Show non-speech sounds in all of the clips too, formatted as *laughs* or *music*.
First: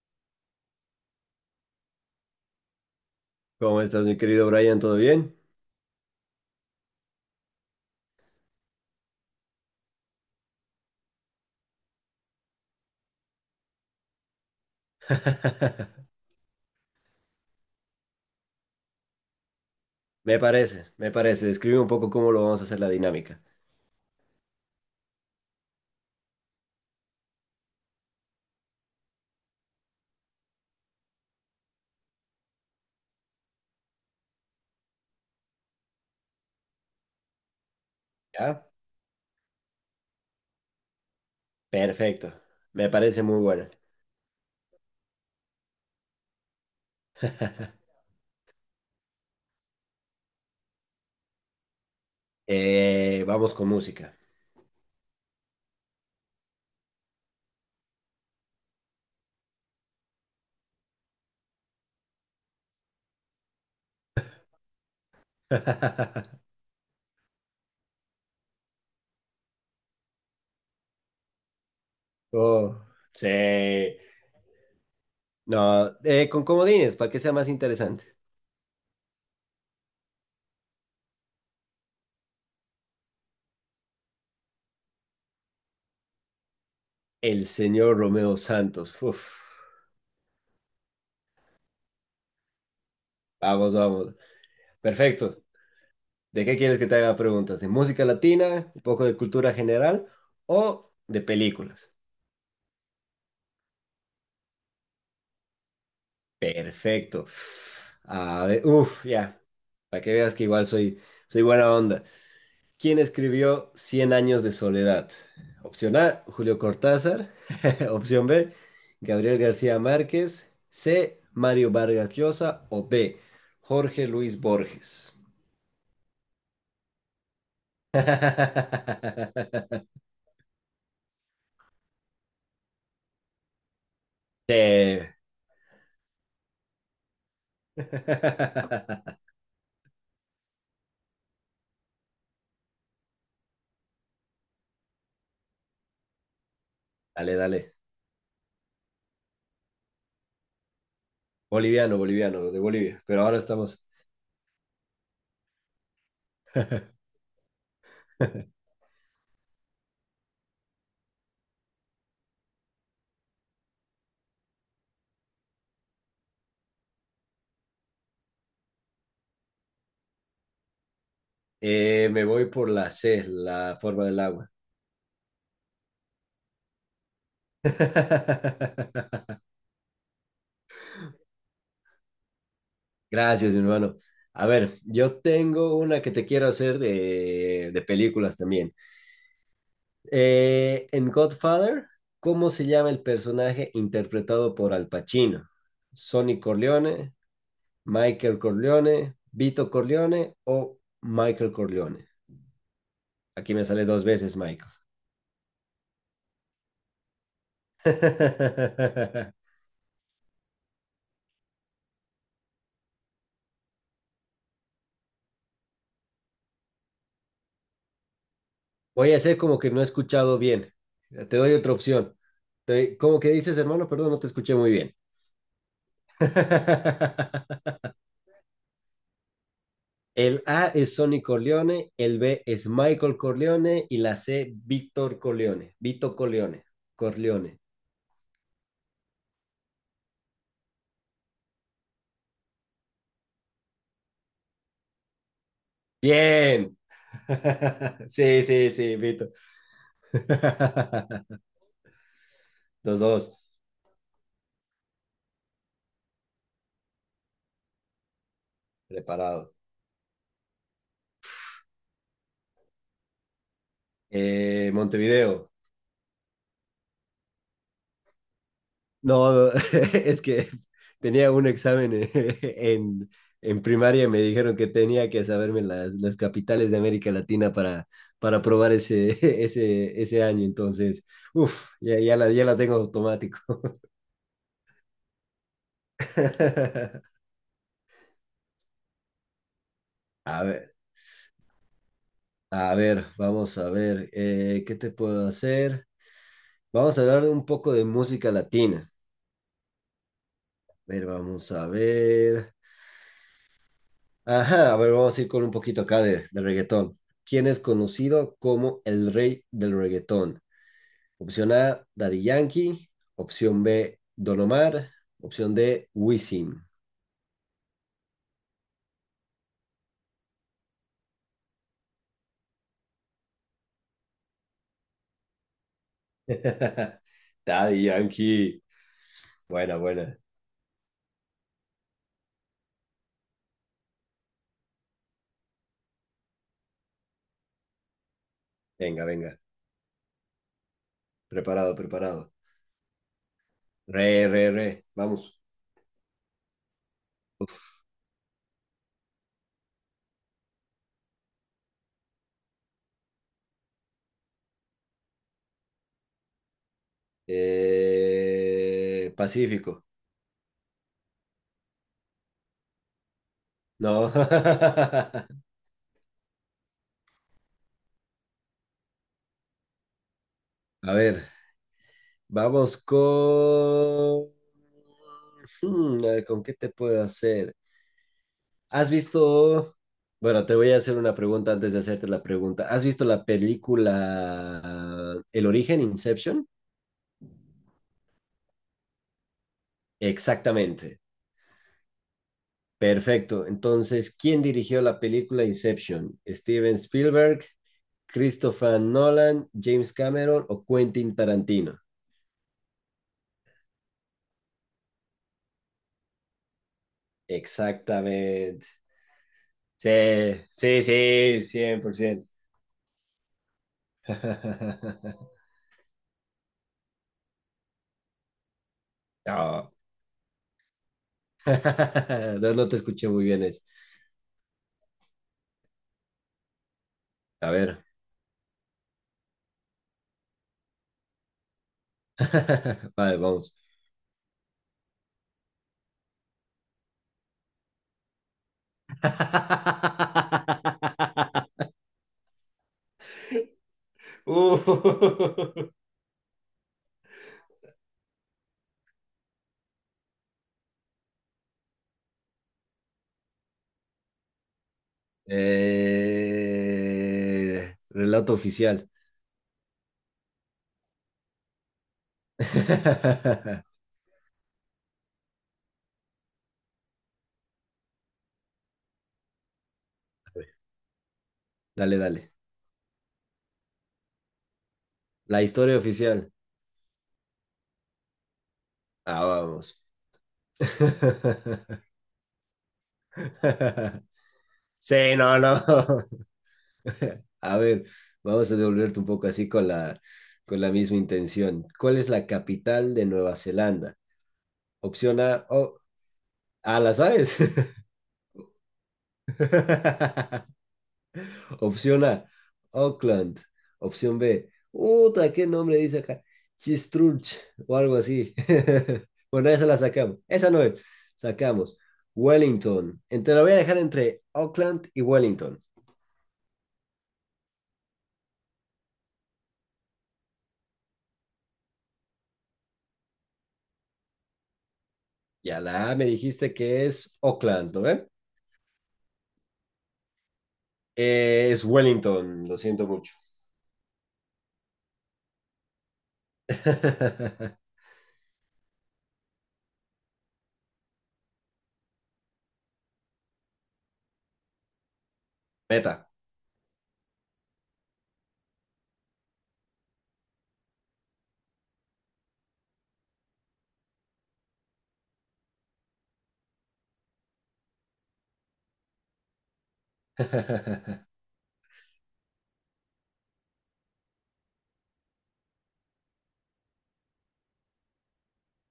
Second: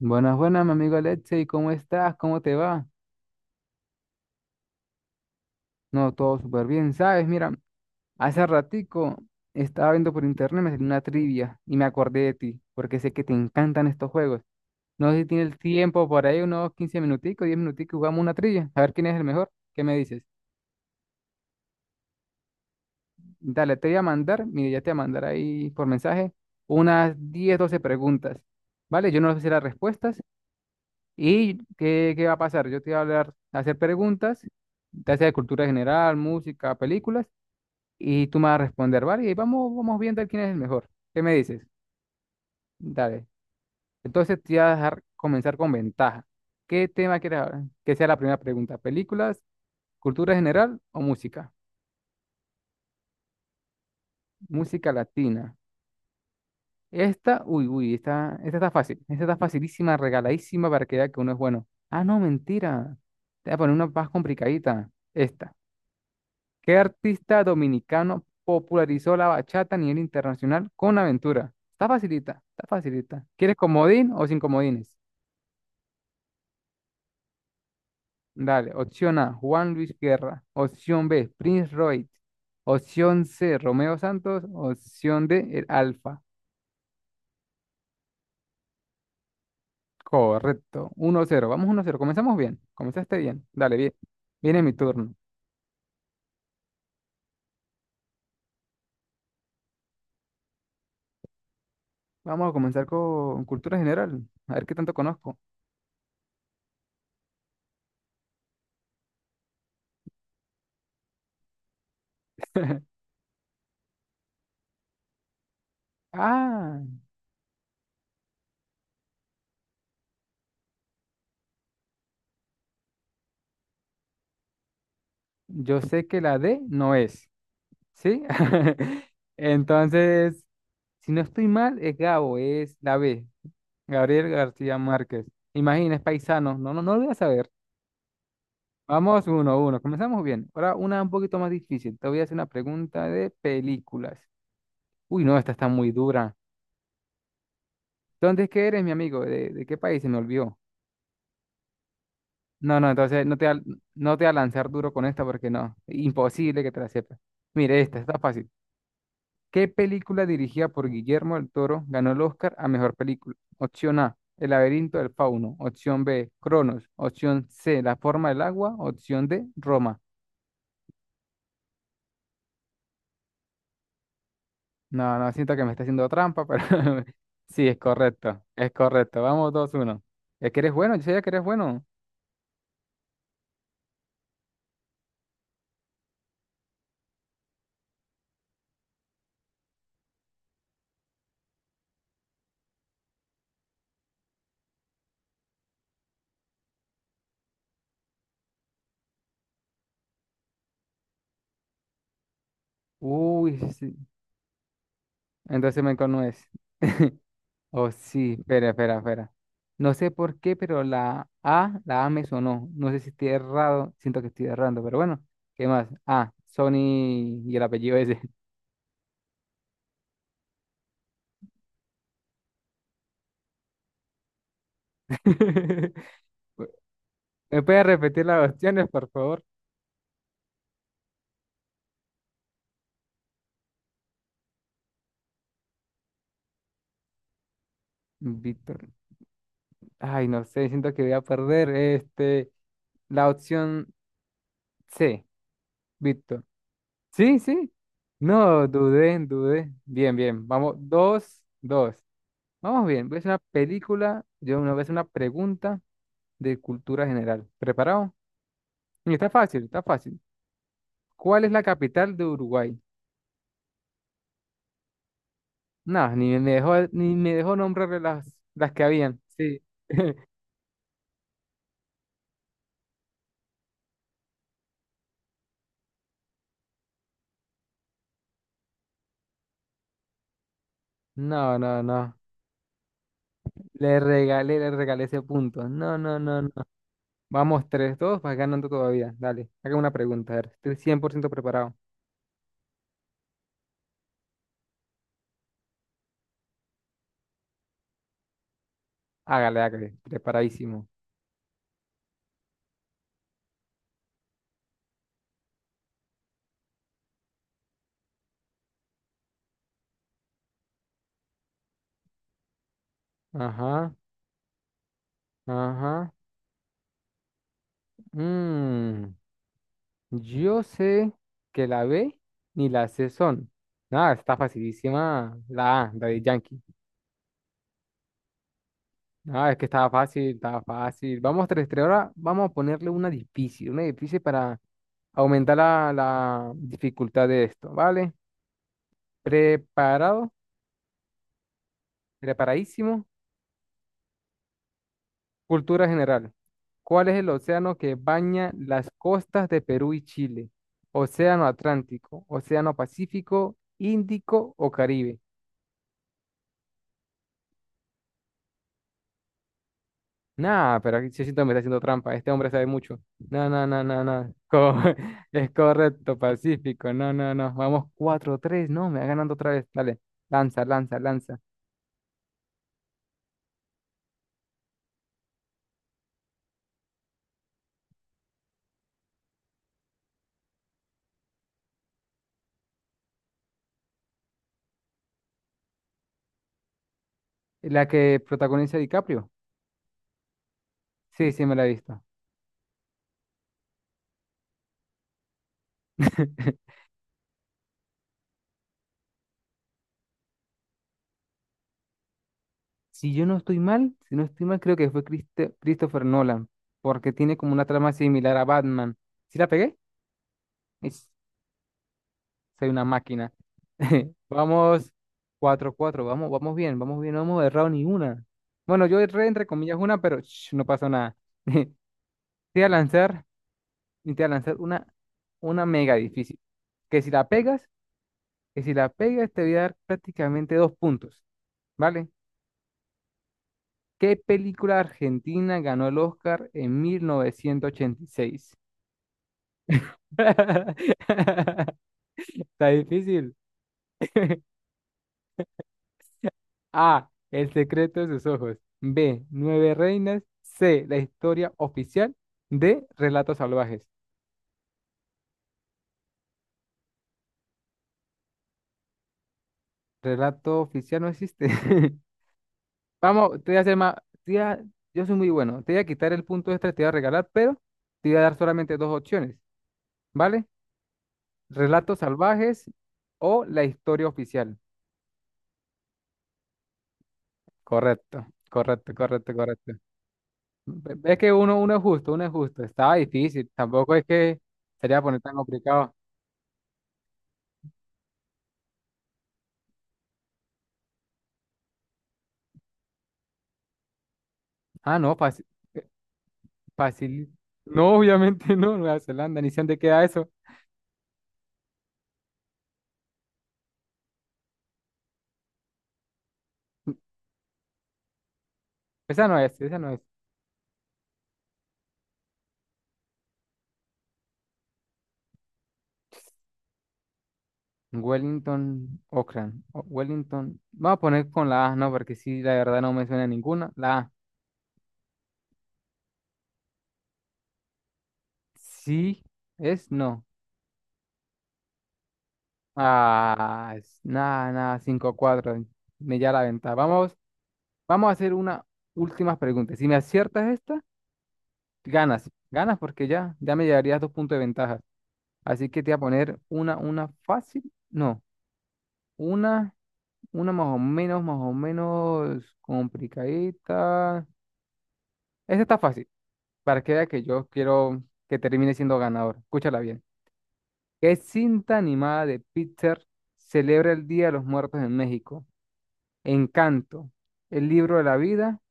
Buenas, buenas, mi amigo Alexei, ¿cómo estás? ¿Cómo te va? ¿Cómo estás, mi querido Brian? ¿Todo bien? No, todo súper bien, ¿sabes? Mira, hace ratico estaba viendo por internet, me salió una trivia y me acordé de ti, porque sé que te encantan estos juegos. No sé si tienes el *laughs* tiempo por ahí, unos 15 minuticos, 10 minuticos, jugamos una trivia, a ver quién es el mejor. ¿Qué me dices? Me parece, me parece. Describe un poco cómo lo vamos a hacer la dinámica. Dale, te voy a mandar, mire, ya te voy a mandar ahí por mensaje unas 10, 12 preguntas, ¿vale? Yo no sé si las respuestas. ¿Y qué va a pasar? Yo te voy a hacer preguntas, te hace de cultura general, música, películas, y tú me vas a ¿Ya? responder, ¿vale? Y ahí vamos, vamos viendo quién es el mejor. ¿Qué me dices? Perfecto. Me parece Dale. muy buena. Entonces te voy a dejar comenzar con ventaja. ¿Qué tema quieres hablar? Que *laughs* sea la primera pregunta. ¿Películas, cultura general o música? Vamos con música. Música latina. Esta, uy, uy, esta está fácil. Esta está facilísima, regaladísima para que vea que uno es bueno. Ah, no, mentira. Te voy a poner una más complicadita. Esta. *laughs* ¿Qué artista dominicano popularizó la bachata a nivel internacional con Aventura? Está facilita, está Oh, facilita. ¿Quieres sí. comodín o sin comodines? No, con comodines, para que sea más interesante. Dale, opción A, Juan Luis Guerra. Opción B, Prince Royce. Opción C, Romeo Santos. Opción D, el Alfa. El señor Romeo Santos. Uf. Correcto, uno cero. Vamos uno cero. Comenzamos bien. Comenzaste bien. Vamos, Dale, bien. vamos. Viene mi turno. Perfecto. ¿De qué quieres que te haga preguntas? ¿De música latina, un poco de cultura general o de películas? Vamos a comenzar con cultura general. A ver qué tanto conozco. Perfecto. A ver, uff, ya. Para que veas que igual soy buena onda. *laughs* ¿Quién escribió Cien años de soledad? Opción A, Julio Ah, Cortázar. *laughs* Opción B, Gabriel García Márquez. C, Mario Vargas Llosa. O D, Jorge Luis Borges. yo sé que la D no es. ¿Sí? *laughs* *laughs* Entonces, si no estoy mal, es Gabo, es la B, Gabriel Sí. García Márquez. Imagina, es paisano. No, no, no lo voy a saber. *laughs* Vamos uno a uno. Comenzamos bien. Ahora una un poquito más difícil. Te voy a hacer una pregunta de películas. Uy, no, esta está muy dura. Dale, dale. ¿Dónde es que eres, mi amigo? ¿De qué país? Se me olvidó. Boliviano, boliviano, de No, no, Bolivia. Pero entonces ahora estamos. no te voy a lanzar duro con esta porque no. Imposible que te la *laughs* sepas. Mire, esta está fácil. ¿Qué película dirigida por Guillermo del Toro ganó el Oscar a mejor película? Opción A, El laberinto del fauno. Opción B, Cronos. Opción C, La forma del agua. Opción D, Roma. Me voy por la C, la forma del agua. No, no, siento que me está haciendo trampa, pero *laughs* sí, es correcto. Es correcto. *laughs* Vamos, dos uno. Es que eres bueno, yo sabía que eres bueno. Gracias, mi hermano. A ver, yo tengo una que te quiero hacer de películas también. En Godfather, ¿cómo se llama el personaje interpretado por Al Pacino? ¿Sonny Corleone, Michael Corleone, Vito Corleone o Michael Corleone? Aquí Uy, me sale sí. dos veces Michael. Entonces me no Oh, sí, espera, espera, espera. *laughs* No sé por qué, pero la A me sonó. No sé si estoy errado, siento que estoy errando, pero bueno, ¿qué más? Ah, Sony y el apellido ese. Voy a hacer como que no he escuchado bien. Te doy otra opción. ¿Cómo que dices, hermano? Perdón, no te escuché muy bien. *laughs* ¿Me *laughs* puedes repetir las opciones, por favor? El A es Sonny Corleone, el B es Michael Corleone y la C, Víctor Corleone. Vito Corleone. Corleone. Víctor. Ay, no sé, siento que voy a perder. Este, la opción C, Víctor. Bien. Sí, sí. *laughs* Sí, No, sí, sí, dudé, Vito. dudé. Bien, bien. Vamos, *laughs* dos, dos. Vamos Los bien. Voy a hacer dos, una película. Yo una vez una pregunta de cultura general. ¿Preparado? Y está preparado. fácil, está fácil. ¿Cuál es la capital de Uruguay? Montevideo. No, ni me dejó, ni me dejó nombrar las que habían. No, Sí. *laughs* es *laughs* que tenía un examen *laughs* en primaria y me dijeron que tenía que saberme las capitales de América Latina para aprobar ese, *laughs* ese año. Entonces, No, uff, no, ya, no. ya la, ya la tengo automático. Le regalé ese punto. No, no, no, no. *laughs* Vamos, tres 2, vas ganando todavía. Dale, haga una pregunta. A A ver, estoy ver, cien por ciento preparado. a ver, vamos a ver, ¿qué te puedo hacer? Vamos a hablar de un poco de música latina. Hágale, hágale. Preparadísimo. A ver, vamos a ver. Ajá, a ver, vamos a ir con un poquito acá de reggaetón. ¿Quién es conocido como el rey del reggaetón? Opción A, Daddy Yankee. Opción Ajá, B, Don Omar. Opción D, ajá. Wisin. Mm. Yo sé que la B ni la C son. Nada, está facilísima la A, la de Yankee. *laughs* Daddy Yankee. Nada, es que Buena, estaba buena. fácil, estaba fácil. Vamos, tres tres. Ahora vamos a ponerle una difícil para aumentar la dificultad de esto, ¿vale? Venga, venga. Preparado, Preparado, preparado. preparadísimo. Re, re, re. Vamos. Cultura general. ¿Cuál es el océano que baña las costas de Perú y Chile? Océano Atlántico, Océano Pacífico, Índico o Caribe. Pacífico. Nah, pero aquí sí siento que me está haciendo trampa. Este hombre sabe mucho. No, no, no, no, No. *laughs* no. A *laughs* es correcto, Pacífico. No, no, no. Vamos cuatro tres. No, me va ganando otra vez. Dale. Lanza, lanza, ver. lanza. Vamos con... a ver, ¿con qué te puedo hacer? ¿Has visto... Bueno, te voy a hacer una pregunta antes de hacerte la pregunta. ¿Has visto la película El origen, Inception? La que protagoniza DiCaprio. Exactamente. Sí, sí, me la he visto. Perfecto. Entonces, ¿quién dirigió la película Inception? ¿Steven *laughs* Spielberg, Christopher Nolan, James Cameron o Quentin Tarantino? Si no estoy mal, creo que fue Christopher Nolan, porque tiene como una trama similar a Exactamente. Batman. ¿Sí la pegué? Sí, sí, sí, 100%. Soy una máquina. *laughs* Vamos *laughs* cuatro cuatro. Vamos, vamos bien, vamos bien. No hemos errado ni una. Bueno, yo erré entre No. comillas una, pero sh, no pasó nada. *laughs* Te *laughs* No, voy a no te escuché lanzar, muy bien eso. y te voy a lanzar una mega difícil. Que si la A pegas, ver. que si la pegas, te voy a dar prácticamente dos puntos. ¿Vale? *laughs* Vale, vamos. ¿Qué película argentina ganó el Oscar en mil novecientos ochenta y seis? *laughs* *laughs* Está difícil. *laughs* Uh. A. El secreto de sus ojos. B. Nueve reinas. C. La historia oficial. D. Relatos salvajes. Relato oficial. Relato oficial no existe. *laughs* *laughs* Vamos, te voy a hacer más. te voy a- yo soy muy bueno. Te voy a quitar el punto extra, te voy a regalar, pero te voy a dar solamente dos opciones, ¿vale? Dale, Relatos dale. salvajes o la historia oficial. La historia oficial. Correcto, correcto, Ah, correcto, correcto. vamos. Es que uno, uno es justo, uno es justo. Estaba difícil. Tampoco es *laughs* que sería Sí, poner tan no, no. complicado. *laughs* A ver, vamos a devolverte un poco así con la misma intención. ¿Cuál es la capital de Nueva Zelanda? Ah, no, Opción fácil. A, oh, ah, ¿la Fácil. sabes? No, obviamente *laughs* no, Nueva Zelanda, ni sé dónde queda eso. *laughs* Opción A, Auckland. Opción B, puta, ¿qué nombre dice acá? Christchurch o algo así. *laughs* Esa no Bueno, es, esa la esa no es. sacamos. Esa no es. Sacamos Wellington. Te la voy a dejar entre Auckland y Wellington. Wellington, Auckland, Wellington. Vamos a poner con la A, no, porque sí, la verdad no me suena ninguna. La A. Ya la A me dijiste que es Auckland, ¿no ve? Sí, es no. Es Wellington, lo siento mucho. Ah, nada, nada, cinco cuatro. Me ya la venta. Vamos, *laughs* vamos a hacer una última pregunta. Si me aciertas esta, ganas. Ganas porque ya, me llevarías dos puntos de ventaja. Así que te voy a Meta. poner una fácil. No, una. Una más o menos complicadita. Esta está fácil, para que vea que yo quiero que termine siendo ganador. Escúchala bien. *laughs* ¿Qué cinta animada de Pixar celebra el Día de los Muertos en México? Encanto, El Libro de la Vida,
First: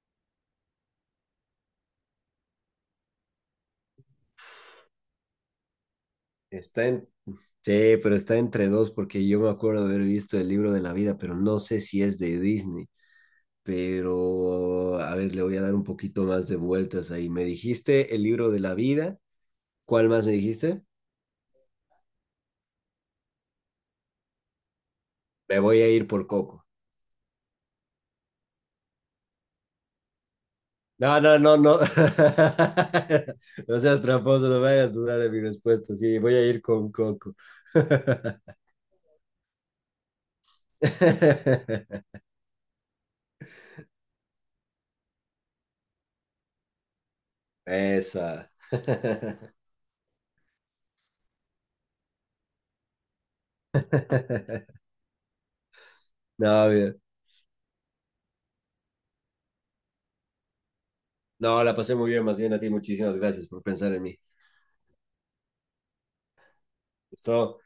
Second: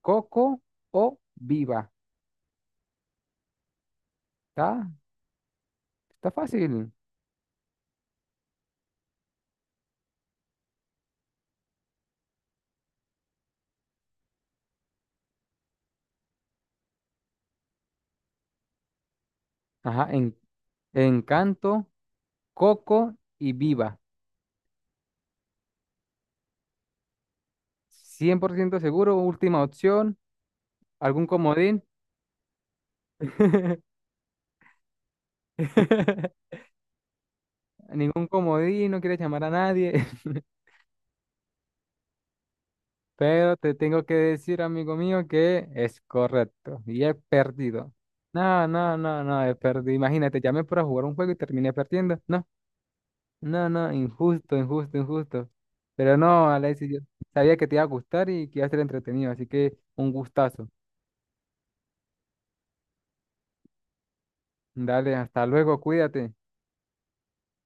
Coco o Viva. Está, está Está fácil. en Sí, pero está entre dos porque yo me acuerdo haber visto el libro de la vida, pero no sé si es de Disney. Pero, a ver, le voy a dar un poquito más de vueltas ahí. Me dijiste el libro de la vida. Ajá, ¿Cuál más me dijiste? Encanto, Coco y Viva. Me voy a ir por Coco. Cien por ciento seguro, última opción, No, algún no, no, no. comodín. *laughs* No seas *laughs* tramposo, no me hagas dudar de mi respuesta. Sí, voy a ir con Coco. Ningún comodín, no quieres llamar a nadie. *laughs* *laughs* Pero te tengo que decir, amigo mío, que es correcto. Y he perdido. Esa. No, no, no, no, *laughs* he perdido. Imagínate, llamé para jugar un juego y terminé perdiendo. No, no, no, injusto, injusto, injusto. Pero no, No, Alexis, yo bien. sabía que te iba a gustar y que iba a ser entretenido. Así que un gustazo. No, la pasé muy bien, más bien a ti. Muchísimas gracias por pensar en mí. Dale, hasta luego, cuídate. ¿Listo?